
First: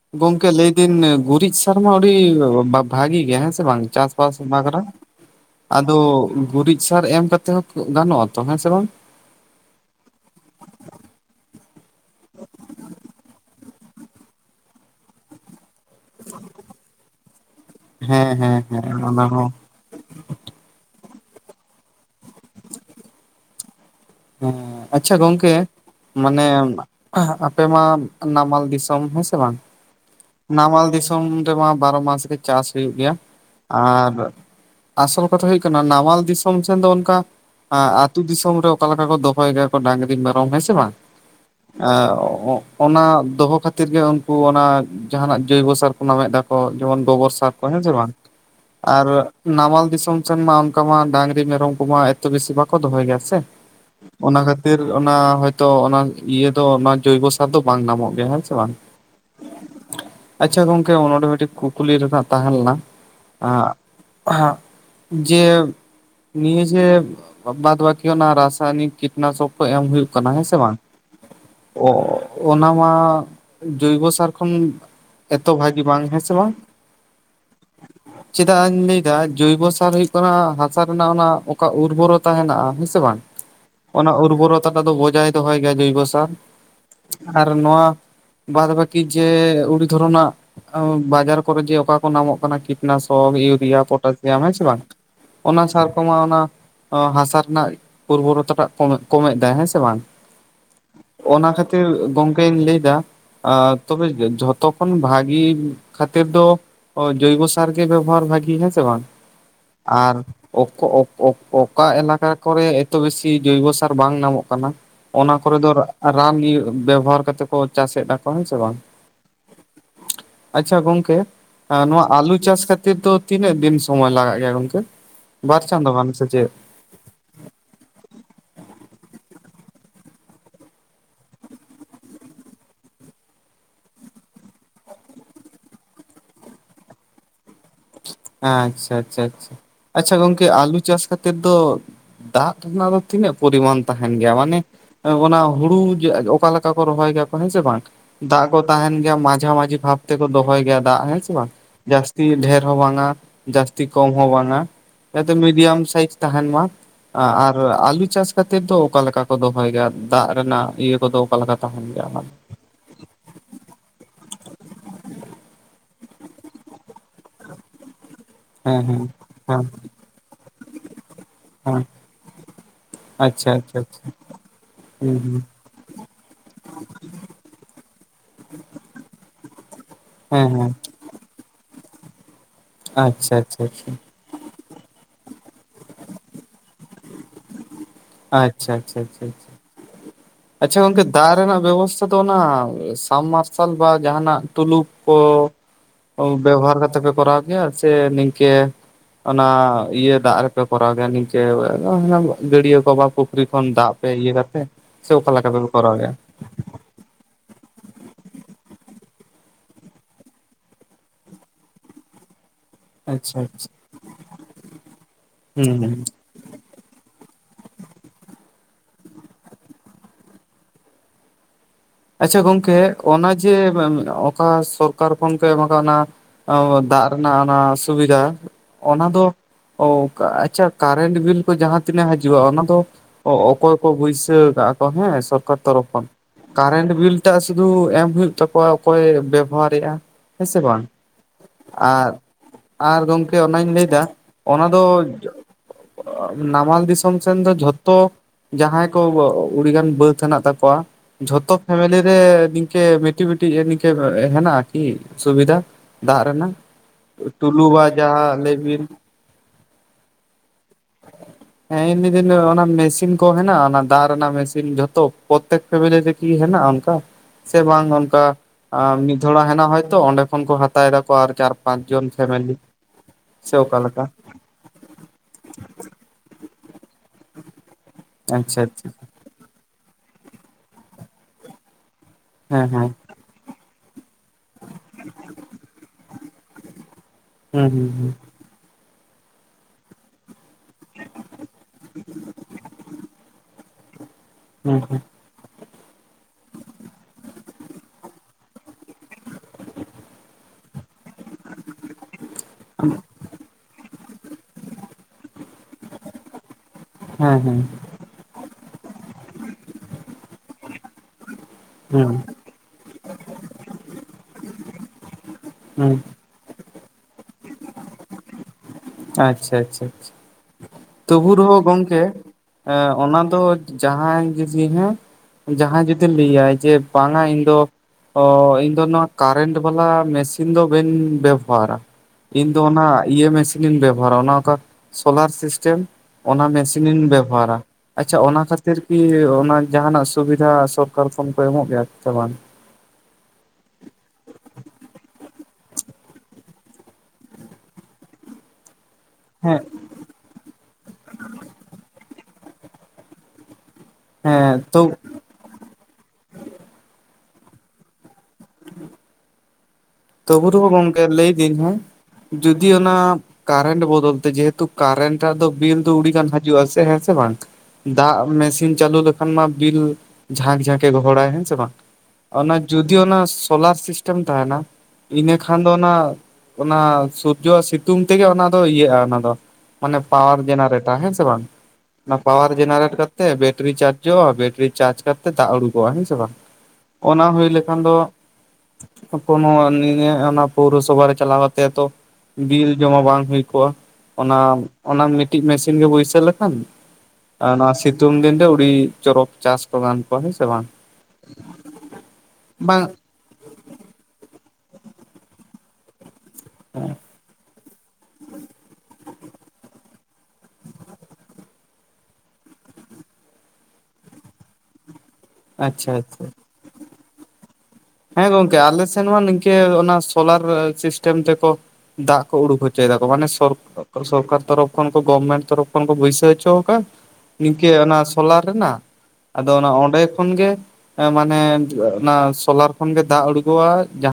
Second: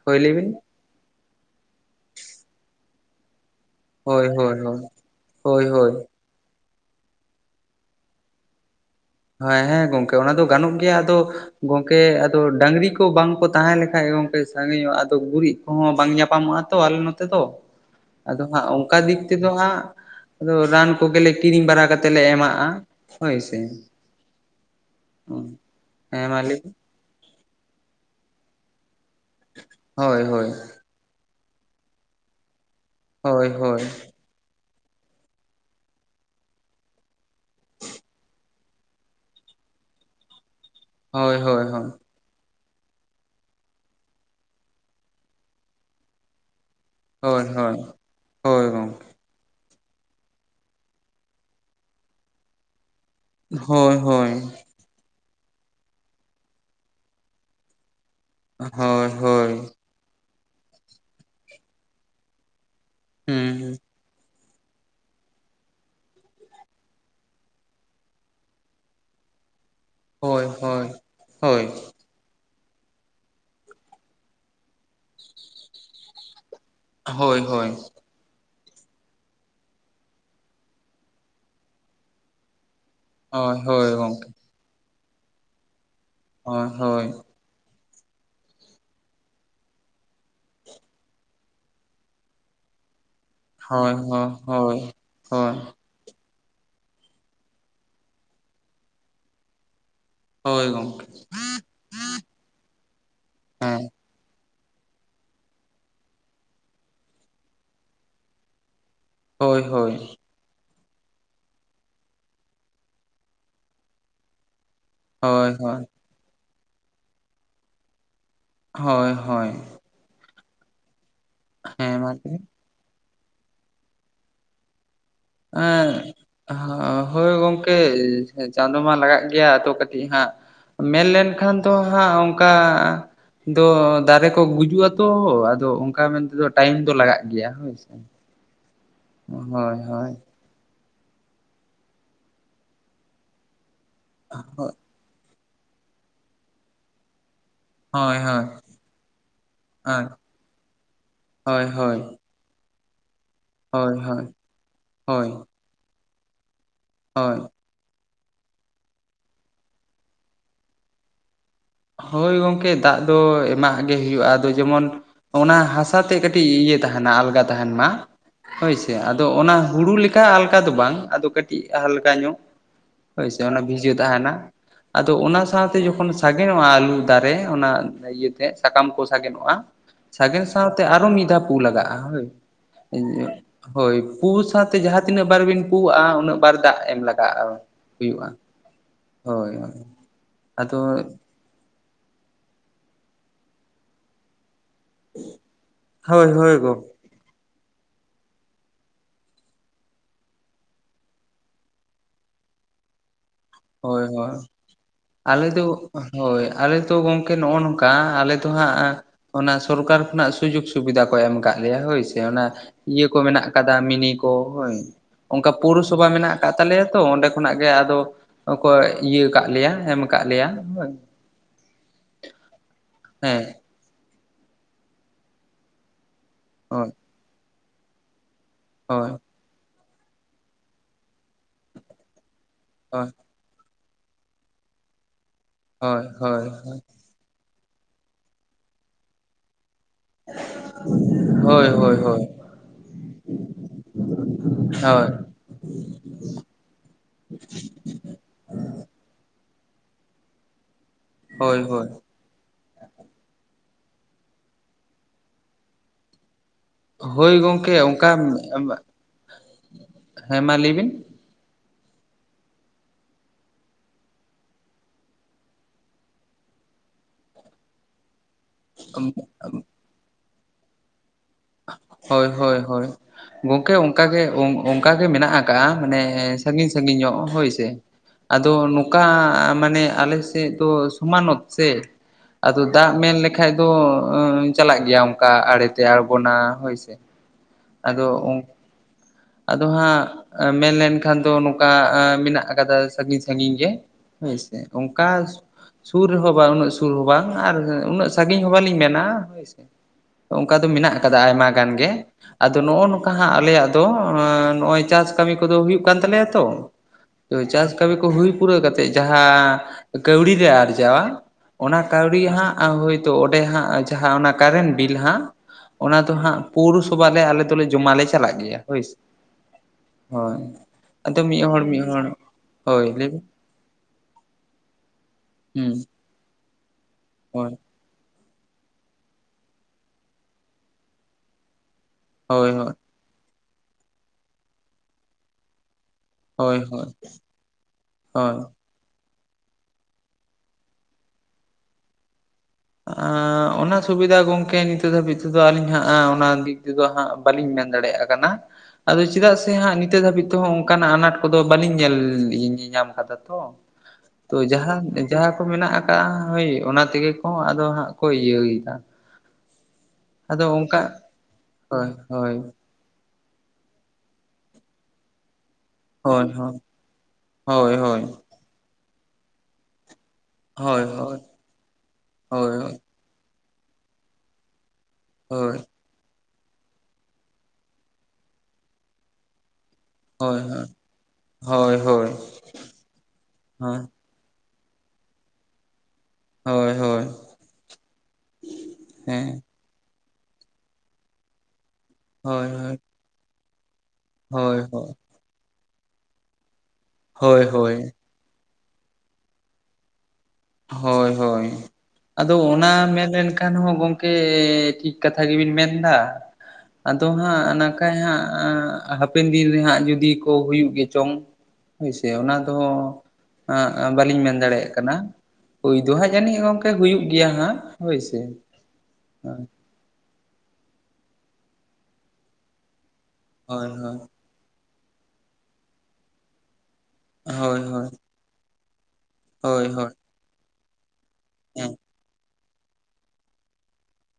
ᱦᱳᱭᱞᱟᱹᱭᱵᱤᱱ ᱢᱤᱫ ᱫᱤᱱ ᱜᱩᱨᱤᱡ ᱥᱟᱨᱢᱟ ᱟᱹᱰᱤ ᱵᱷᱟᱜᱤ ᱜᱮᱭᱟ ᱦᱮᱸ ᱥᱮ ᱵᱟᱝ ᱪᱟᱥ ᱦᱳᱭ ᱵᱟᱥ ᱦᱳᱭ ᱮᱢᱟ ᱦᱳᱭ ᱠᱟᱱᱟ ᱦᱳᱭ ᱦᱳᱭ ᱟᱫᱚ ᱜᱩᱨᱤᱡ ᱥᱟᱨ ᱮᱢ ᱠᱟᱛᱮ ᱜᱟᱱᱚᱜ-ᱟ ᱛᱚ ᱦᱮᱸ ᱥᱮ ᱵᱟᱝ ᱦᱮᱸ ᱦᱮᱸ ᱜᱚᱝᱠᱮ ᱚᱱᱟ ᱫᱚ ᱜᱟᱱᱚᱜ ᱜᱮᱭᱟ ᱟᱫᱚ ᱜᱚᱝᱠᱮ ᱟᱫᱚ ᱰᱟᱝᱨᱤ ᱠᱚ ᱵᱟᱝ ᱠᱚ ᱛᱟᱦᱮᱸ ᱞᱮᱠᱷᱟᱡ ᱜᱚᱝᱠᱮ ᱥᱟᱸᱜᱤᱧᱚᱜᱼᱟ ᱟᱫᱚ ᱜᱩᱨᱤᱡ ᱠᱚᱦᱚᱸ ᱵᱟᱝ ᱧᱟᱯᱟᱢᱚᱜᱼᱟ ᱛᱚ ᱟᱞᱮ ᱱᱚᱛᱮ ᱫᱚ ᱦᱮᱸ ᱟᱫᱚ ᱦᱮᱸ ᱦᱟᱸᱜ ᱚᱱᱠᱟ ᱦᱮᱸ ᱫᱤᱠ ᱚᱱᱟ ᱦᱚᱸ ᱛᱮᱫᱚ ᱦᱟᱸᱜ ᱟᱫᱚ ᱨᱟᱱ ᱠᱚᱜᱮᱞᱮ ᱠᱤᱨᱤᱧ ᱵᱟᱲᱟ ᱠᱟᱛᱮᱜ ᱞᱮ ᱮᱢᱟᱜᱼᱟ ᱦᱳᱭ ᱥᱮ ᱦᱮᱸ ᱟᱪᱪᱷᱟ ᱜᱚᱝᱠᱮ ᱦᱮᱸ ᱢᱟ ᱞᱟᱹᱭ ᱵᱤᱱ ᱢᱟᱱᱮ ᱟᱯᱮ ᱢᱟ ᱱᱟᱢᱟᱞ ᱫᱤᱥᱚᱢ ᱦᱮᱸᱥᱮ ᱵᱟᱝ ᱦᱳᱭ ᱦᱳᱭ ᱱᱟᱢᱟᱞ ᱫᱤᱥᱚᱢ ᱨᱮᱢᱟ ᱵᱟᱨᱚ ᱢᱟᱥ ᱜᱮ ᱪᱟᱥ ᱦᱩᱭᱩᱜ ᱜᱮᱭᱟ ᱦᱳᱭ ᱦᱳᱭ ᱟᱨ ᱟᱥᱚᱞ ᱠᱟᱛᱷᱟ ᱦᱩᱭᱩᱜ ᱠᱟᱱᱟ ᱱᱟᱢᱟᱞ ᱫᱤᱥᱚᱢ ᱥᱮᱱ ᱫᱚ ᱚᱱᱠᱟ ᱟᱛᱩ ᱫᱤᱥᱚᱢ ᱨᱮ ᱚᱠᱟ ᱞᱮᱠᱟ ᱠᱚ ᱫᱚᱦᱚᱭ ᱜᱮᱭᱟ ᱠᱚ ᱰᱟᱝᱨᱤ ᱢᱮᱨᱚᱢ ᱦᱮᱸ ᱥᱮ ᱵᱟᱝ ᱦᱳᱭ ᱦᱳᱭ ᱚᱱᱟ ᱫᱚᱦᱚ ᱠᱷᱟᱛᱤᱨ ᱜᱮ ᱩᱱᱠᱩ ᱚᱱᱟ ᱡᱟᱦᱟᱱᱟᱜ ᱡᱳᱭᱵᱚ ᱥᱟᱨ ᱠᱚ ᱱᱟᱢᱮᱫᱟᱠᱚ ᱡᱮᱢᱚᱱ ᱜᱚᱵᱚᱨ ᱦᱳᱭ ᱥᱟᱨ ᱠᱚ ᱦᱳᱭ ᱦᱮᱸ ᱥᱮ ᱵᱟᱝ ᱦᱳᱭ ᱦᱳᱭ ᱜᱚᱝᱠᱮ ᱟᱨ ᱱᱟᱢᱟᱞ ᱫᱤᱥᱳᱢ ᱥᱮᱱ ᱢᱟ ᱚᱱᱠᱟ ᱢᱟ ᱰᱟᱝᱨᱤ ᱢᱮᱨᱚᱢ ᱠᱚᱢᱟ ᱮᱛᱚ ᱵᱮᱥᱤ ᱵᱟᱠᱚ ᱫᱚᱦᱚᱭ ᱜᱮᱭᱟ ᱥᱮ ᱦᱳᱭ ᱦᱳᱭ ᱚᱱᱟ ᱠᱷᱟᱹᱛᱤᱨ ᱚᱱᱟ ᱦᱳᱭᱛᱚ ᱚᱱᱟ ᱤᱭᱟᱹᱫᱚ ᱚᱱᱟ ᱡᱳᱭᱵᱚ ᱥᱟᱨ ᱫᱚ ᱵᱟᱝ ᱧᱟᱢᱚᱜ ᱜᱮᱭᱟ ᱦᱮᱸ ᱛᱮ ᱵᱟᱝ ᱦᱳᱭ ᱦᱳᱭ ᱟᱪᱪᱷᱟ ᱜᱚᱝᱠᱮ ᱱᱚᱰᱮ ᱢᱤᱜᱴᱤᱜ ᱠᱩᱠᱞᱤ ᱨᱟᱠᱟᱜ ᱛᱟᱦᱮᱸᱞᱮᱱᱟ ᱟ ᱦᱩᱸ ᱦᱟᱜ ᱟ ᱦᱟᱸᱜ ᱡᱮ ᱱᱤᱭᱟᱹ ᱡᱮ ᱵᱟᱫ ᱵᱟᱠᱤ ᱦᱚᱸ ᱱᱟ ᱨᱟᱥ ᱥᱟᱭᱚᱱᱤᱠ ᱠᱤᱴᱱᱟᱥᱚᱠ ᱠᱚ ᱮᱢ ᱦᱩᱭᱩᱜ ᱠᱟᱱᱟ ᱦᱮᱸ ᱦᱳᱭ ᱦᱳᱭ ᱥᱮ ᱵᱟᱝ? ᱦᱳᱭ ᱚ ᱚᱱᱟ ᱢᱟ ᱡᱳᱭᱵᱚ ᱥᱟᱨ ᱠᱷᱚᱱ ᱮᱛᱚ ᱵᱷᱟᱹᱜᱤ ᱵᱟᱝ ᱦᱮᱸ ᱥᱮ ᱵᱟᱝ ᱦᱳᱭ ᱦᱳᱭ ᱪᱮᱫᱟᱜ ᱤᱧ ᱞᱟᱹᱭ ᱫᱟ ᱡᱳᱭᱵ ᱥᱟᱨ ᱦᱩᱭᱩᱜ ᱠᱟᱱᱟ ᱦᱟᱥᱟ ᱨᱮᱱᱟᱜ ᱚᱱᱟ ᱚᱠᱟ ᱩᱨᱵᱚᱨᱚᱛᱟ ᱦᱮᱱᱟᱜ-ᱟ ᱦᱮᱸᱥᱮ ᱵᱟᱝ ᱦᱚᱭ ᱦᱳᱭ ᱚᱱᱟ ᱜᱚᱝᱠᱮ ᱩᱨᱵᱚᱨᱚᱛᱟ ᱴᱟ ᱫᱚ ᱵᱚᱡᱟᱭ ᱫᱚᱦᱚᱭ ᱜᱮᱭᱟ ᱡᱳᱭᱵᱚ ᱥᱟᱨ, ᱦᱚᱭ ᱦᱳᱭ ᱟᱨ ᱱᱚᱣᱟ ᱵᱟᱫ ᱵᱟᱹᱠᱤ ᱡᱮ ᱩᱲᱤ ᱫᱷᱚᱨᱚᱱᱟᱜ ᱵᱟᱡᱟᱨ ᱠᱚᱨᱮ ᱡᱮ ᱚᱠᱟ ᱠᱚ ᱱᱟᱢᱚᱜ ᱠᱟᱱᱟ ᱠᱤ ᱠᱤᱴᱱᱟᱥᱚᱠ ᱤᱭᱩᱨᱤᱭᱟ ᱦᱳᱭ ᱯᱚᱴᱟᱥᱤᱭᱟᱢ ᱦᱳᱭ ᱦᱮᱸ ᱥᱮ ᱦᱳᱭ ᱵᱟᱝ ᱦᱳᱭ ᱚᱱᱟ ᱥᱟᱨ ᱠᱟᱢᱟ ᱚᱱᱟ ᱦᱟᱥᱟ ᱨᱮᱱᱟᱜ ᱩᱨᱵᱚᱨᱚᱛᱟ ᱴᱟᱜ ᱠᱚᱢᱮᱫ ᱫᱟᱭ ᱦᱮᱸ ᱥᱮ ᱵᱟᱝ? ᱦᱳᱭ ᱜᱚᱝᱠᱮ ᱚᱱᱟ ᱠᱷᱟᱹᱛᱤᱨ ᱜᱚᱝᱠᱮᱧ ᱞᱟᱹᱭ ᱫᱟ ᱦᱮᱸ ᱛᱚᱵᱮ ᱡᱷᱚᱛᱚ ᱠᱷᱚᱱ ᱵᱷᱟᱹᱜᱤ ᱠᱷᱟᱹᱛᱤᱨ ᱫᱚ ᱡᱳᱭᱵᱳ ᱥᱟᱨ ᱜᱮ ᱵᱮᱵᱚᱦᱟᱨ ᱵᱷᱟᱜᱤ ᱦᱮᱸ ᱥᱮ ᱵᱟᱝ? ᱦᱳᱭ ᱦᱳᱭ ᱟᱨ ᱚᱠᱚ ᱚᱠ ᱚᱠ ᱚᱠ ᱚᱠᱟ ᱮᱞᱟᱠᱟ ᱠᱚᱨᱮ ᱮᱛᱚ ᱵᱮᱥᱤ ᱠᱤ ᱡᱳᱭᱵᱚ ᱥᱟᱨ ᱵᱟᱝ ᱧᱟᱢᱚᱜ ᱠᱟᱱᱟ ᱚᱱᱟ ᱦᱳᱭ ᱠᱚᱨᱮ ᱫᱚ ᱦᱳᱭ ᱨᱟᱱ ᱵᱮᱵᱚᱦᱟᱨ ᱠᱟᱛᱮ ᱠᱚ ᱪᱟᱥᱮᱫᱟ᱾ ᱠᱚ ᱦᱮᱸ ᱥᱮ ᱵᱟᱝ ᱦᱳᱭ ᱦᱳᱭ ᱟᱪᱪᱷᱟ ᱜᱚᱝᱠᱮ ᱦᱮᱸ ᱱᱚᱣᱟ ᱢᱟ ᱞᱟᱹᱭ ᱟᱞᱩ ᱵᱤᱱ ᱪᱟᱥ ᱠᱟ ᱛᱮᱫ ᱫᱚ ᱛᱤᱱᱟᱹᱜ ᱫᱤᱱ ᱥᱚᱢᱚᱭ ᱞᱟᱜᱟᱜ ᱜᱮᱭᱟ ᱜᱚᱝᱠᱮ? ᱵᱟᱨ ᱪᱟᱸᱫᱳ ᱜᱟᱱ ᱮᱜ ᱥᱮ ᱪᱮᱫ ᱦᱚᱻ ᱦᱳᱭ ᱜᱚᱝᱠᱮ ᱪᱟᱸᱫᱳ ᱢᱟ ᱞᱟᱜᱟᱜ ᱜᱮᱭᱟ ᱟᱫᱚ ᱠᱟᱹᱴᱤᱡ ᱦᱟᱸᱜ ᱢᱮᱱ ᱞᱱᱮᱠᱷᱟᱱ ᱫᱚ ᱦᱟᱸᱜ ᱚᱝᱠᱟ ᱫᱚ ᱫᱟᱨᱮ ᱠᱚ ᱜᱩᱡᱩᱜ ᱟ ᱛᱚ ᱟᱫᱚ ᱚᱝᱠᱟ ᱢᱮᱱ ᱛᱮᱫᱚ ᱴᱟᱭᱤᱢ ᱫᱚ ᱞᱟᱜᱟᱜ ᱜᱮᱭᱟ ᱦᱳᱭ ᱥᱮ᱾ ᱟᱪᱪᱷᱟ ᱟᱪᱪᱷᱟᱷᱟ ᱟᱪᱪᱷᱟ, ᱦᱳᱭ ᱦᱳᱭ ᱟᱪᱪᱷᱟ ᱜᱚᱝᱠᱮ ᱟᱹᱞᱩ ᱪᱟᱥ ᱠᱟᱛᱮᱜ ᱫᱚ ᱫᱟᱜ ᱨᱮᱱᱟᱜ ᱫᱚ ᱛᱤᱱᱟᱹᱜ ᱯᱚᱨᱤᱢᱟᱱ ᱛᱟᱦᱮᱱ ᱜᱮᱭᱟ ᱢᱟᱱᱮ ᱚᱱᱟ ᱦᱩᱲᱩ ᱚᱠᱟ ᱞᱮᱠᱟ ᱠᱚ ᱨᱚᱦᱚᱭ ᱜᱮᱭᱟ ᱠᱚ ᱦᱮᱸ ᱥᱮ ᱵᱟᱝ? ᱦᱳᱭ ᱦᱳᱭ ᱦᱳᱭ ᱫᱟᱜ ᱠᱚ ᱛᱟᱦᱮᱱ ᱜᱮᱭᱟ ᱢᱟᱡᱷᱟ ᱢᱟᱡᱷᱤ ᱵᱷᱟᱵ ᱛᱮᱠᱚ ᱫᱚᱦᱚᱭ ᱜᱮᱭᱟ ᱫᱟᱜ ᱦᱮᱸ ᱥᱮ ᱵᱟᱝ ᱦᱳᱭ ᱦᱳᱭ ᱡᱟᱹᱥᱛᱤ ᱰᱷᱮᱹᱨ ᱦᱚᱸ ᱵᱟᱝ-ᱟ ᱡᱟᱥᱛᱤ ᱦᱳᱭ ᱠᱚᱢ ᱦᱚᱸ ᱦᱳᱭ ᱵᱟᱝ-ᱟ ᱦᱳᱭ ᱡᱟᱛᱮ ᱢᱤᱰᱤᱭᱟᱢ ᱥᱟᱭᱤᱡ ᱛᱟᱦᱮᱱ ᱢᱟ ᱦᱳᱭ ᱟ ᱟᱞᱩ ᱪᱟᱥ ᱠᱟᱛᱮᱫ ᱫᱚ ᱚᱠᱟᱞ ᱞᱮᱠᱟ ᱠᱚ ᱫᱚᱦᱚᱭ ᱜᱮᱭᱟ ᱫᱟᱜ ᱨᱮᱱᱟᱜ ᱤᱭᱟᱹ ᱠᱚᱫᱚ ᱚᱠᱟ ᱞᱮᱠᱟ? ᱛᱟᱦᱮᱱ ᱜᱮᱭᱟ ᱚᱱᱟ ᱫᱚ? ᱦᱳᱭ ᱜᱚᱝᱠᱮ ᱫᱟᱜ ᱫᱚ ᱮᱢᱟᱜ ᱜᱮ ᱦᱩᱭᱩᱜ-ᱟ ᱟᱫᱚ ᱡᱮᱢᱚᱱ ᱚᱱᱟ ᱦᱟᱥ ᱥᱟ ᱛᱮᱜ ᱠᱟᱹᱴᱤᱜ ᱤᱭᱟᱹ ᱛᱟᱦᱮᱱᱟ ᱟᱞᱜᱟ ᱛᱟᱦᱮᱱ ᱢᱟ ᱦᱳᱭ ᱦᱮᱸ ᱥᱮ ᱦᱮᱸ ᱟᱫᱚ ᱚᱱᱟ ᱦᱮᱸ ᱦᱩᱲᱩ ᱞᱮᱠᱟ ᱟᱞᱜᱟ ᱫᱚ ᱵᱟᱝ ᱟᱫᱚ ᱠᱟᱹᱴᱤᱜ ᱦᱮᱸ ᱦᱟᱞᱠᱟ ᱧᱚᱜ ᱦᱳᱭᱥᱮ ᱟᱪᱪᱷᱟ ᱚᱱᱟ ᱟᱪᱪᱷᱟ ᱵᱷᱤᱡᱟᱹ ᱟᱪᱪᱷᱟ ᱛᱟᱦᱮᱱᱟ ᱟᱫᱚ ᱦᱩᱸ ᱚᱱᱟ ᱦᱩᱸ ᱥᱟᱶᱛᱮ ᱡᱚᱠᱷᱚᱱ ᱥᱟᱜᱮᱱᱚᱜ-ᱟ ᱟᱹᱞᱩ ᱫᱟᱨᱮ ᱚᱱᱟ ᱤᱭᱟᱹᱛᱮᱜ ᱥᱟᱠᱟᱢ ᱠᱚ ᱥᱟᱜᱮᱱᱚᱜ-ᱟ ᱥᱟᱜᱮᱱ ᱦᱮᱸ ᱦᱮᱸ ᱥᱟᱶᱛᱮ ᱟᱨᱚ ᱢᱤᱫ ᱫᱷᱟᱣ ᱯᱩ ᱞᱟᱜᱟᱜ-ᱟ ᱦᱳᱭ ᱟᱪᱪᱷᱟ ᱟᱪᱪᱷᱟ ᱟᱪᱪᱷᱟ ᱦᱳᱭ ᱯᱩ ᱥᱟᱶᱛᱮ ᱡᱟᱦᱟᱸ ᱛᱤᱱᱟᱹᱜ ᱵᱟᱨ ᱵᱤᱱ ᱯᱩᱣᱟᱜ-ᱟ ᱩᱱᱟᱹᱜ ᱵᱟᱨ ᱫᱟᱜ ᱮᱢ ᱞᱟᱜᱟᱜ-ᱟ᱾ ᱦᱩᱭᱩᱜ-ᱟ ᱟᱪᱪᱷᱟ ᱟᱪᱪᱷᱟ ᱟᱪᱪᱷᱟ ᱟᱪᱪᱷᱟ ᱦᱳᱭ ᱦᱳᱭ ᱟᱫᱚ ᱟᱪᱪᱷᱟ ᱜᱚᱝᱠᱮ ᱫᱟᱜ ᱨᱮᱱᱟᱜ ᱵᱮᱵᱚᱥᱛᱟ ᱫᱚ ᱚᱱᱟ ᱥᱟᱵ ᱢᱟᱨᱥᱟᱞ ᱵᱟ ᱡᱟᱦᱟᱱᱟᱜ ᱴᱩᱞᱩᱠ ᱠᱚ ᱦᱳᱭ ᱦᱳᱭ ᱜᱚ ᱵᱮᱵᱷᱟᱨ ᱠᱟᱛᱮ ᱯᱮ ᱠᱚᱨᱟᱣ ᱜᱮᱭᱟ ᱥᱮ ᱱᱤᱝᱠᱟᱹ ᱚᱱᱟ ᱤᱭᱟᱹ ᱫᱟᱜ ᱨᱮᱯᱮ ᱠᱚᱨᱟᱣ ᱜᱮᱭᱟ ᱱᱤᱝᱠᱟᱹ ᱜᱟᱹᱰᱭᱟᱹ ᱠᱚ ᱵᱟᱠᱚ ᱯᱩᱠᱷᱨᱤ ᱠᱷᱚᱱ ᱫᱟᱜ ᱦᱳᱭ ᱯᱮ ᱤᱭᱟᱹ ᱦᱳᱭ ᱠᱟᱛᱮ, ᱥᱮ ᱚᱠᱟ ᱟᱞᱮ ᱞᱮᱠᱟ ᱯᱮ ᱫᱚ ᱠᱚᱨᱟᱣ ᱜᱮᱭᱟ ᱦᱳᱭ ᱟᱞᱮ ᱫᱚ ᱜᱚᱝᱠᱮ ᱱᱚᱜᱼᱚ ᱱᱚᱝᱠᱟ, ᱟᱞᱮ ᱫᱚ ᱦᱟᱸᱜ, ᱚᱱᱟ ᱥᱚᱨᱠᱟᱨ ᱠᱷᱚᱱᱟᱜ ᱥᱩᱡᱳᱜ ᱥᱩᱵᱤᱫᱷᱟ ᱠᱚ ᱮᱢ ᱠᱟᱫ ᱞᱮᱭᱟ ᱦᱳᱭ ᱥᱮ, ᱚᱱᱟ ᱤᱭᱟᱹ ᱠᱚ ᱟᱪᱪᱷᱟ ᱢᱮᱱᱟᱜ ᱟᱪᱪᱷᱟ ᱠᱟᱫᱟ ᱢᱤᱱᱤ ᱠᱚ, ᱚᱱᱠᱟ ᱦᱩᱸ ᱦᱩᱸ ᱯᱩᱨᱩᱥᱚᱵᱷᱟ ᱢᱮᱱᱟᱜ ᱠᱟᱫ ᱛᱟᱞᱮᱭᱟ ᱛᱚ, ᱚᱸᱰᱮ ᱠᱷᱚᱱᱟᱜ ᱜᱮ ᱟᱫᱚ ᱠᱚ ᱤᱭᱟᱹ ᱠᱟᱫ ᱞᱮᱭᱟ ᱮᱢ ᱠᱟᱫ ᱞᱮᱭᱟ᱾ ᱟᱪᱪᱷᱟ ᱜᱚᱝᱠᱮ ᱚᱱᱟ ᱦᱮᱸ ᱡᱮ, ᱚᱠᱟ ᱥᱚᱨᱠᱟᱨ ᱠᱷᱚᱱ ᱠᱚ ᱮᱢ ᱠᱟᱜ-ᱟ, ᱚᱱᱟ ᱦᱳᱭ ᱫᱟᱜ ᱨᱮᱱᱟᱜ ᱚᱱᱟ ᱥᱩᱵᱤᱫᱷᱟ, ᱚᱱᱟ ᱦᱳᱭ ᱫᱚ ᱚ ᱟᱪᱪᱷᱟ ᱠᱟᱨᱮᱱᱴ ᱵᱤᱞ ᱠᱚ ᱡᱟᱦᱟᱸ ᱛᱤᱱᱟᱹᱜ ᱦᱤᱡᱩᱜᱼᱟ, ᱚᱱᱟ ᱫᱚ ᱠᱚᱭ ᱵᱩᱭᱥᱟᱣ ᱠᱟᱜ ᱠᱚ ᱦᱮᱸ, ᱥᱚᱨᱠᱟᱨ ᱛᱚᱨᱚᱯ ᱠᱷᱚᱱ᱾ ᱦᱳᱭ ᱦᱳᱭ ᱠᱟᱨᱮᱱᱴ ᱵᱤᱞ ᱴᱟᱜ ᱥᱩᱫᱷᱩ ᱮᱢ ᱦᱩᱭᱩᱜ ᱛᱟᱠᱚᱣᱟ ᱚᱠᱚᱭ ᱵᱮᱵᱚᱦᱟᱨᱮᱫᱼᱟ ᱦᱮᱸ ᱥᱮ ᱵᱟᱝ᱾ ᱦᱳᱭ ᱦᱳᱭ ᱦᱳᱭ ᱦᱳᱭ ᱟᱨ, ᱟᱨ ᱜᱚᱝᱠᱮ ᱚᱱᱟᱧ ᱞᱟᱹᱭᱫᱟ ᱚᱱᱟ ᱫᱚ ᱦᱳᱭ [unintelligible] ᱱᱟᱢᱟᱞ ᱫᱤᱥᱚᱢ ᱥᱮᱱ ᱫᱚ ᱡᱷᱚᱛᱚ ᱡᱟᱦᱟᱸᱭ ᱠᱚ ᱩᱲᱤᱜᱟᱱ ᱵᱟᱹᱫ ᱦᱮᱱᱟᱜ ᱛᱟᱠᱚᱣᱟ, ᱡᱷᱚᱛᱚ ᱦᱳᱭ ᱦᱳᱭ ᱯᱷᱮᱢᱮᱞᱤ ᱨᱮ ᱱᱤᱝᱠᱟᱹ ᱠᱤ ᱵᱤᱴᱤᱡ ᱮ ᱱᱤᱝᱠᱟᱹ ᱦᱮᱱᱟᱜᱼᱟ ᱠᱤ ᱥᱩᱵᱤᱫᱷᱟ ᱫᱟᱜ ᱨᱮᱱᱟᱜ? ᱦᱳᱭ ᱴᱩᱞᱩ ᱜᱚᱝᱠᱮ ᱵᱟ ᱚᱱᱠᱟ ᱡᱟᱦᱟ ᱞᱟᱹᱭ ᱵᱤᱱ? ᱦᱮᱸ ᱢᱟ ᱞᱟᱹᱭ ᱵᱤᱱ? ᱦᱮᱸ ᱢᱮᱱ ᱫᱤᱧ ᱢᱮᱥᱤᱱ ᱠᱚ ᱦᱮᱱᱟᱜ ᱟ ᱚᱱᱟ ᱫᱟᱜ ᱨᱮᱱᱟᱜ ᱢᱮᱥᱤᱱ ᱡᱷᱚᱛᱚ ᱯᱨᱚᱛᱛᱮᱠ, [unintelligible] ᱠᱤ ᱦᱱᱟ ᱚᱱᱠᱟ ᱥᱮ ᱵᱟᱝ ᱚᱱᱠᱟ᱾ ᱟᱨ ᱢᱤᱫ ᱫᱷᱟᱚᱲ ᱦᱮᱱᱟᱜ ᱦᱚᱭᱛᱚ, ᱚᱸᱰᱮ ᱠᱷᱚᱱ ᱠᱚ ᱦᱟᱛᱟᱣ ᱫᱟ ᱠᱚ ᱟᱨ ᱪᱟᱨᱯ ᱦᱳᱭ ᱦᱳᱭ ᱦᱳᱭ, ᱜᱚᱝᱠᱮ ᱚᱠᱟᱞᱮᱠᱟ ᱚᱱᱠᱟᱜ ᱜᱮ, ᱳᱸ ᱚᱱᱠᱟ ᱜᱮ ᱢᱮᱱᱟᱜ ᱠᱟᱹᱟ ᱢᱟᱱᱮ ᱥᱟᱺᱜᱤᱧ ᱥᱟᱺᱜᱤᱧ ᱧᱚᱜ ᱦᱳᱭ ᱥᱮ᱾ ᱟᱫᱚ ᱟᱪᱪᱷᱟ ᱟᱪᱪᱷᱟ ᱱᱚᱝᱠᱟ ᱢᱟᱱᱮ ᱟᱞᱮ ᱥᱮᱫ ᱫᱚ ᱥᱚᱢᱟᱱᱚᱛ ᱥᱮ᱾ ᱟᱫᱚ ᱦᱮᱸ ᱦᱮᱸ ᱫᱟᱜ ᱢᱮᱱ ᱞᱮᱠᱷᱟᱡ ᱫᱚ, ᱪᱟᱞᱟᱜ ᱜᱮᱭᱟ ᱚᱱᱠᱟ ᱟᱲᱮᱛᱮ ᱟᱲᱜᱚᱱᱟ ᱦᱳᱭ ᱥᱮ᱾ ᱦᱩᱸ ᱟᱫᱚ ᱚᱸ [unintelligible] ᱟᱫᱚ ᱦᱟᱸᱜ ᱢᱮᱱ ᱞᱮᱱᱠᱷᱟᱱ ᱫᱚ ᱱᱚᱝᱠᱟ ᱢᱮᱱᱟᱜ ᱠᱟᱫᱟ ᱥᱟᱺᱜᱤᱧ ᱥᱟᱺᱜᱤᱧ ᱜᱮ, ᱦᱳᱭ ᱥᱮ ᱦᱩᱸ ᱦᱩᱸ ᱚᱱᱠᱟ ᱥᱩᱢᱩᱝ, ᱥᱩᱨ ᱨᱮᱦᱚᱸ ᱵᱟᱝ ᱩᱱᱟᱹᱜ ᱥᱩᱨ ᱦᱚᱸ ᱵᱟᱝ, ᱟᱨ ᱩᱱᱟᱹᱜ ᱥᱟᱺᱜᱤᱧ ᱦᱚᱸ ᱵᱟᱞᱤᱧ ᱢᱮᱱᱟ ᱦᱳᱭ ᱥᱮ, ᱚᱱᱠᱟ ᱫᱚ ᱢᱮᱱᱟᱜ ᱠᱟᱫᱟ ᱟᱭᱢᱟ ᱜᱟᱱ ᱜᱮ, ᱟᱫᱚ ᱱᱚᱜᱼᱚ ᱦᱩᱸ ᱱᱚᱝᱠᱟ ᱦᱜ ᱟᱞᱮᱭᱟᱜ ᱫᱚ, ᱱᱚᱜᱚᱭ ᱪᱟᱥ ᱠᱟᱹᱢᱤ ᱠᱚᱫᱚ ᱦᱩᱭᱩᱜ ᱠᱟᱱ ᱛᱟᱞᱮᱭᱟ ᱛᱚ, ᱦᱮᱸ ᱦᱳᱭ ᱦᱮᱸ ᱪᱟᱥ ᱠᱟᱹᱢᱤ ᱠᱚ ᱦᱩᱭ ᱯᱩᱨᱟᱹᱣ ᱠᱟᱛᱮᱡ ᱡᱟᱦᱟᱸ ᱠᱟᱹᱣᱰᱤ ᱡᱮ ᱟᱨ ᱡᱟᱣᱟ, ᱚᱱᱟ ᱦᱩᱸ ᱠᱟᱹᱣᱰᱤ ᱦᱟᱸᱜ ᱦᱳᱭᱛᱳ ᱚᱸᱰᱮ ᱦᱟᱸᱜ ᱡᱟᱦᱟᱸ ᱠᱟᱨᱮᱱ ᱵᱤᱞ ᱦᱟᱸᱜ, ᱦᱩᱸ ᱚᱱᱟ ᱫᱚ ᱦᱟᱸᱜ ᱯᱳᱣᱨᱚᱥᱚᱵᱷᱟ ᱨᱮ ᱟᱞᱮ ᱫᱚᱞᱮ ᱡᱚᱢᱟᱞᱮ ᱪᱟᱞᱟᱜ ᱜᱮᱭᱟ ᱦᱳᱭ ᱥᱮ᱾ ᱟᱪᱪᱷᱟ, ᱟᱪᱪᱷᱟ, ᱟᱪᱪᱷᱟ, ᱦᱳᱭ ᱟᱫᱚ ᱢᱤᱫ ᱦᱚᱲ ᱛᱚᱵᱩᱨᱮᱦᱚᱸ ᱢᱤᱫ ᱜᱚᱝᱠᱮ, ᱦᱚᱲ ᱦᱳᱭ ᱮᱸ ᱞᱟᱹᱭ ᱚᱱᱟ ᱵᱤᱱ ᱫᱚ ᱡᱟᱦᱟᱸᱭ ᱡᱩᱫᱤ ᱦᱮᱸ, ᱦᱩᱸ ᱡᱟᱦᱟᱸ ᱡᱩᱫᱤ ᱞᱟᱹᱭᱟᱭ, ᱡᱮ ᱵᱟᱝᱟ ᱤᱧ ᱦᱳᱭ ᱫᱚ ᱚ ᱤᱧ ᱫᱚ ᱱᱚᱣᱟ ᱠᱟᱨᱮᱱᱴ ᱵᱟᱞᱟ ᱢᱮᱥᱤᱱ ᱫᱚ ᱵᱟᱹᱧ ᱵᱮᱵᱚᱦᱟᱨᱟ, ᱦᱳᱭ ᱤᱧ ᱫᱚ ᱦᱳᱭ ᱚᱱᱟ ᱤᱭᱟᱹ ᱢᱮᱥᱤᱱᱤᱧ ᱵᱮᱵᱚᱦᱟᱨᱟ, ᱚᱱᱟ ᱚᱱᱠᱟ ᱥᱳᱞᱟᱨ ᱥᱤᱥᱴᱮᱢ, ᱚᱱᱟ ᱦᱳᱭ ᱦᱳᱭ ᱢᱮᱥᱤᱱᱤᱧ ᱵᱮᱵᱚᱦᱟᱨᱟ ᱾ᱟᱪᱷᱟ ᱦᱳᱭ ᱚᱱᱟ ᱠᱷᱟᱹᱛᱤᱨ ᱠᱷᱟᱹᱛᱤᱨ ᱠᱤ ᱚᱱᱟ ᱡᱟᱦᱟᱱᱟᱜ ᱥᱩᱵᱤᱫᱷᱟ ᱥᱚᱨᱠᱟᱨ ᱠᱷᱚᱱ ᱠᱚ ᱮᱢᱚᱜ ᱜᱮᱭᱟ ᱥᱮ ᱵᱟᱝ? ᱟᱨ [unintelligible] ᱚᱱᱟ ᱥᱩᱵᱤᱫᱷᱟ ᱜᱚᱝᱠᱮ ᱱᱤᱛᱚᱜ ᱫᱷᱟᱹᱵᱤᱡ ᱛᱮᱫᱚ ᱟᱹᱞᱤᱧ ᱦᱟᱸᱜ ᱚᱱᱟ ᱫᱤᱠ ᱛᱮᱫᱚ ᱦᱟᱸᱜ ᱵᱟᱹᱞᱤᱧ ᱢᱮᱱ ᱫᱟᱲᱮᱭᱟᱜ ᱠᱟᱱᱟ᱾ ᱟᱫᱚ ᱪᱮᱫᱟᱜ ᱥᱮ ᱦᱮᱸ ᱦᱟᱸᱜ ᱱᱤᱛᱚᱜ ᱫᱷᱟᱹᱵᱤᱡ ᱛᱮᱦᱚᱸ ᱚᱱᱠᱟᱱᱟᱜ ᱟᱱᱟᱴ ᱠᱚᱫᱚ ᱵᱟᱹᱞᱤᱧ ᱧᱮᱞ ᱧᱟᱢ ᱟᱠᱟᱫᱟ ᱛᱚ᱾ ᱛᱚ ᱡᱟᱦᱟᱸ ᱡᱟᱦᱟᱸ ᱠᱚ ᱢᱮᱱᱟᱜ ᱠᱟᱜᱼᱟ, ᱦᱳᱭ ᱚᱱᱟ ᱛᱮᱜᱮ ᱠᱚ ᱟᱫᱚ ᱦᱟᱸᱜ ᱠᱚ ᱤᱭᱟᱹᱭ ᱫᱟ᱾ ᱛᱚᱵᱩ ᱨᱮᱦᱚᱸ ᱜᱚᱝᱠᱮ ᱞᱟᱹᱭ ᱫᱟᱹᱧ ᱦᱮᱸ ᱦᱳᱭ ᱦᱳᱭ ᱡᱩᱫᱤ ᱚᱱᱟ ᱠᱟᱨᱮᱱᱴ ᱵᱚᱫᱚᱞ ᱛᱮ ᱡᱮᱦᱮᱛᱩ, ᱠᱟᱨᱮᱱᱴᱟᱜ ᱫᱚ ᱵᱤᱞ ᱫᱚ ᱩᱲ ᱦᱳᱭ ᱜᱟᱱ ᱦᱤᱡᱩᱜᱟ, ᱥᱮ ᱦᱮᱸ ᱥᱮ ᱵᱟᱝ ᱦᱳᱭ ᱫᱟᱜ ᱦᱳᱭ ᱢᱮᱥᱤᱱ ᱪᱟᱞᱩ ᱞᱮᱠᱷᱟᱱ ᱢᱟ ᱵᱤᱞ ᱡᱷᱟᱸᱠ ᱡᱷᱟᱸᱠ ᱮ ᱦᱳᱭ ᱜᱚᱦᱚᱲᱟᱭ ᱦᱮᱸᱥᱮ ᱵᱟᱝ ᱦᱳᱭ ᱚᱱᱟ ᱦᱳᱭ ᱡᱩᱤ ᱫᱤ ᱚᱱᱟ ᱥᱚᱞᱟᱨ ᱥᱤᱥᱴᱮᱢ ᱛᱟᱦᱮᱱᱟ ᱤᱱᱟᱹᱠᱷᱟᱱ ᱦᱳᱭ ᱫᱚ ᱚᱱᱟ ᱚᱱᱟ ᱥᱩᱨᱡᱚᱣᱟᱜ ᱥᱤᱛᱩᱝ ᱛᱮᱜᱮ ᱚᱱᱟ ᱫᱚ ᱤᱭᱟᱹᱜ-ᱟ ᱚᱱᱟ ᱫᱚ ᱢᱟᱱᱮ ᱯᱟᱣᱟᱨ ᱦᱳᱭ ᱡᱮᱱᱟᱨᱮᱴᱟ ᱦᱮᱸ ᱥᱮ ᱵᱟᱝ ᱦᱳᱭ ᱦᱳᱭ ᱚᱱᱟ ᱦᱳᱭ ᱯᱟᱣᱟᱨ ᱡᱮᱱᱟᱨᱮᱴ ᱠᱟᱛᱮ ᱵᱮᱴᱨᱤ ᱦᱳᱭ ᱪᱟᱨᱡ ᱡᱚᱜᱟ ᱵᱮᱴᱨᱤ ᱪᱟᱡᱽ ᱠᱟᱛᱮᱜ ᱫᱟᱜ ᱩᱲᱩᱠ ᱠᱚᱜᱟ ᱦᱮᱸ ᱥᱮ ᱵᱟᱝ ᱦᱳᱭ ᱦᱳᱭ ᱚᱱᱟ ᱦᱩᱭ ᱞᱮᱠᱷᱟᱱ ᱫᱚ ᱦᱮᱸ ᱠᱱᱳ [unintelligible] ᱚᱱᱟ ᱯᱳᱣᱨᱳ ᱥᱚᱵᱷᱟ ᱨᱮ ᱪᱟᱞᱟᱣ ᱠᱟᱛᱮᱜ ᱛᱚ ᱦᱳᱭ ᱵᱤᱞ ᱦᱳᱭ ᱡᱚᱢᱟ ᱵᱟᱝ ᱦᱩᱭ ᱠᱚᱜ-ᱟ᱾ ᱚᱱᱟ ᱦᱳᱭ ᱦᱳᱭ ᱚᱱᱟ ᱢᱤᱫᱴᱤᱡ ᱢᱮᱥᱤᱱ ᱜᱮ ᱵᱟᱹᱭᱥᱟᱹᱣ ᱞᱮᱠᱷᱟᱱ ᱦᱳᱭ ᱟᱨ ᱚᱱᱟ ᱦᱳᱭ ᱥᱤᱛ ᱛᱩᱝ ᱫᱤᱱ ᱨᱮ ᱩᱰᱤ ᱪᱚᱨᱚᱠ ᱪᱟᱥ ᱠᱚ ᱜᱟᱱ ᱠᱚ ᱦᱮᱸ ᱥᱮ ᱵᱟᱝ᱾ ᱦᱳᱭ ᱦᱳᱭ ᱟᱫᱚ ᱚᱱᱟ ᱵᱟᱝ ᱢᱮᱱ ᱞᱮᱱᱠᱷᱟ ᱮᱱᱦᱚᱸ ᱜᱚᱝᱠᱮ ᱴᱷᱤᱠ ᱠᱟᱛᱷᱟ ᱜᱮᱵᱤᱱ ᱢᱮᱱᱫᱟ ᱟᱫᱚ ᱦᱟᱸᱜ ᱱᱟᱜᱠᱷᱟᱡ ᱦᱟᱸᱜ ᱦᱟᱯᱮᱱ ᱫᱤᱱ ᱨᱮ ᱦᱟᱸᱜ ᱡᱩᱫᱤ ᱠᱚ ᱦᱩᱭᱩᱜ ᱜᱮᱪᱚᱝ᱾ ᱦᱳᱭᱥᱮ ᱚᱱᱟ ᱫᱚ ᱵᱟᱸᱞᱤᱧ ᱢᱮᱱ ᱫᱟᱲᱮᱭᱟᱜ ᱠᱟᱱᱟ ᱦᱳᱭ ᱫᱚ ᱟᱪᱪᱷᱟ ᱦᱟᱸᱜ ᱟᱪᱪᱷᱟ ᱡᱟᱹᱱᱤᱡ ᱜᱚᱝᱠᱮ ᱦᱩᱭᱩᱜ ᱜᱮᱭᱟ ᱦᱟᱸᱜ᱾ ᱦᱳᱭᱥᱮ ᱦᱮᱸ ᱜᱚᱝᱠᱮ ᱟᱞᱮ ᱥᱮᱱ ᱦᱚᱸ ᱦᱳᱭ ᱱᱤᱝᱠᱟᱹ ᱚᱱᱟ ᱥᱳᱞᱟᱨ ᱥᱤᱥᱴᱮᱢ ᱛᱮᱠᱚ ᱫᱟᱜ ᱠᱚ ᱩᱲᱩᱠ ᱦᱚᱪᱚᱭ ᱫᱟᱠᱚ, ᱢᱟᱱᱮ ᱥᱚᱨᱠ ᱦᱳᱭ ᱥᱚᱨᱠᱟᱨ ᱛᱚᱨᱚᱯᱷ ᱠᱷᱚᱱ ᱠᱚ ᱜᱚᱢᱮᱱᱴ ᱛᱚᱨᱚᱯᱷ ᱠᱷᱚᱱ ᱠᱚ ᱵᱟᱹᱭᱥᱟᱹᱣ ᱦᱚᱪᱚ ᱠᱟᱜᱟ, ᱦᱳᱭ ᱱᱤᱝᱠᱟᱹ ᱦᱳᱭ ᱚᱱᱟ ᱥᱳᱞᱟᱨ ᱨᱮᱱᱟᱜ ᱟᱫᱚ ᱦᱳᱭ ᱚᱱᱟ ᱦᱳᱭ ᱚᱸᱰᱮ ᱠᱷᱚᱱ ᱜᱮ ᱮᱸ ᱢᱟᱱᱮ ᱦᱮᱸ ᱚᱱᱟ ᱥᱳᱞᱟᱨ ᱠᱷᱚᱱ ᱜᱮ ᱫᱟᱜ ᱩᱰᱩᱠᱚᱜ-ᱟ ᱡᱟ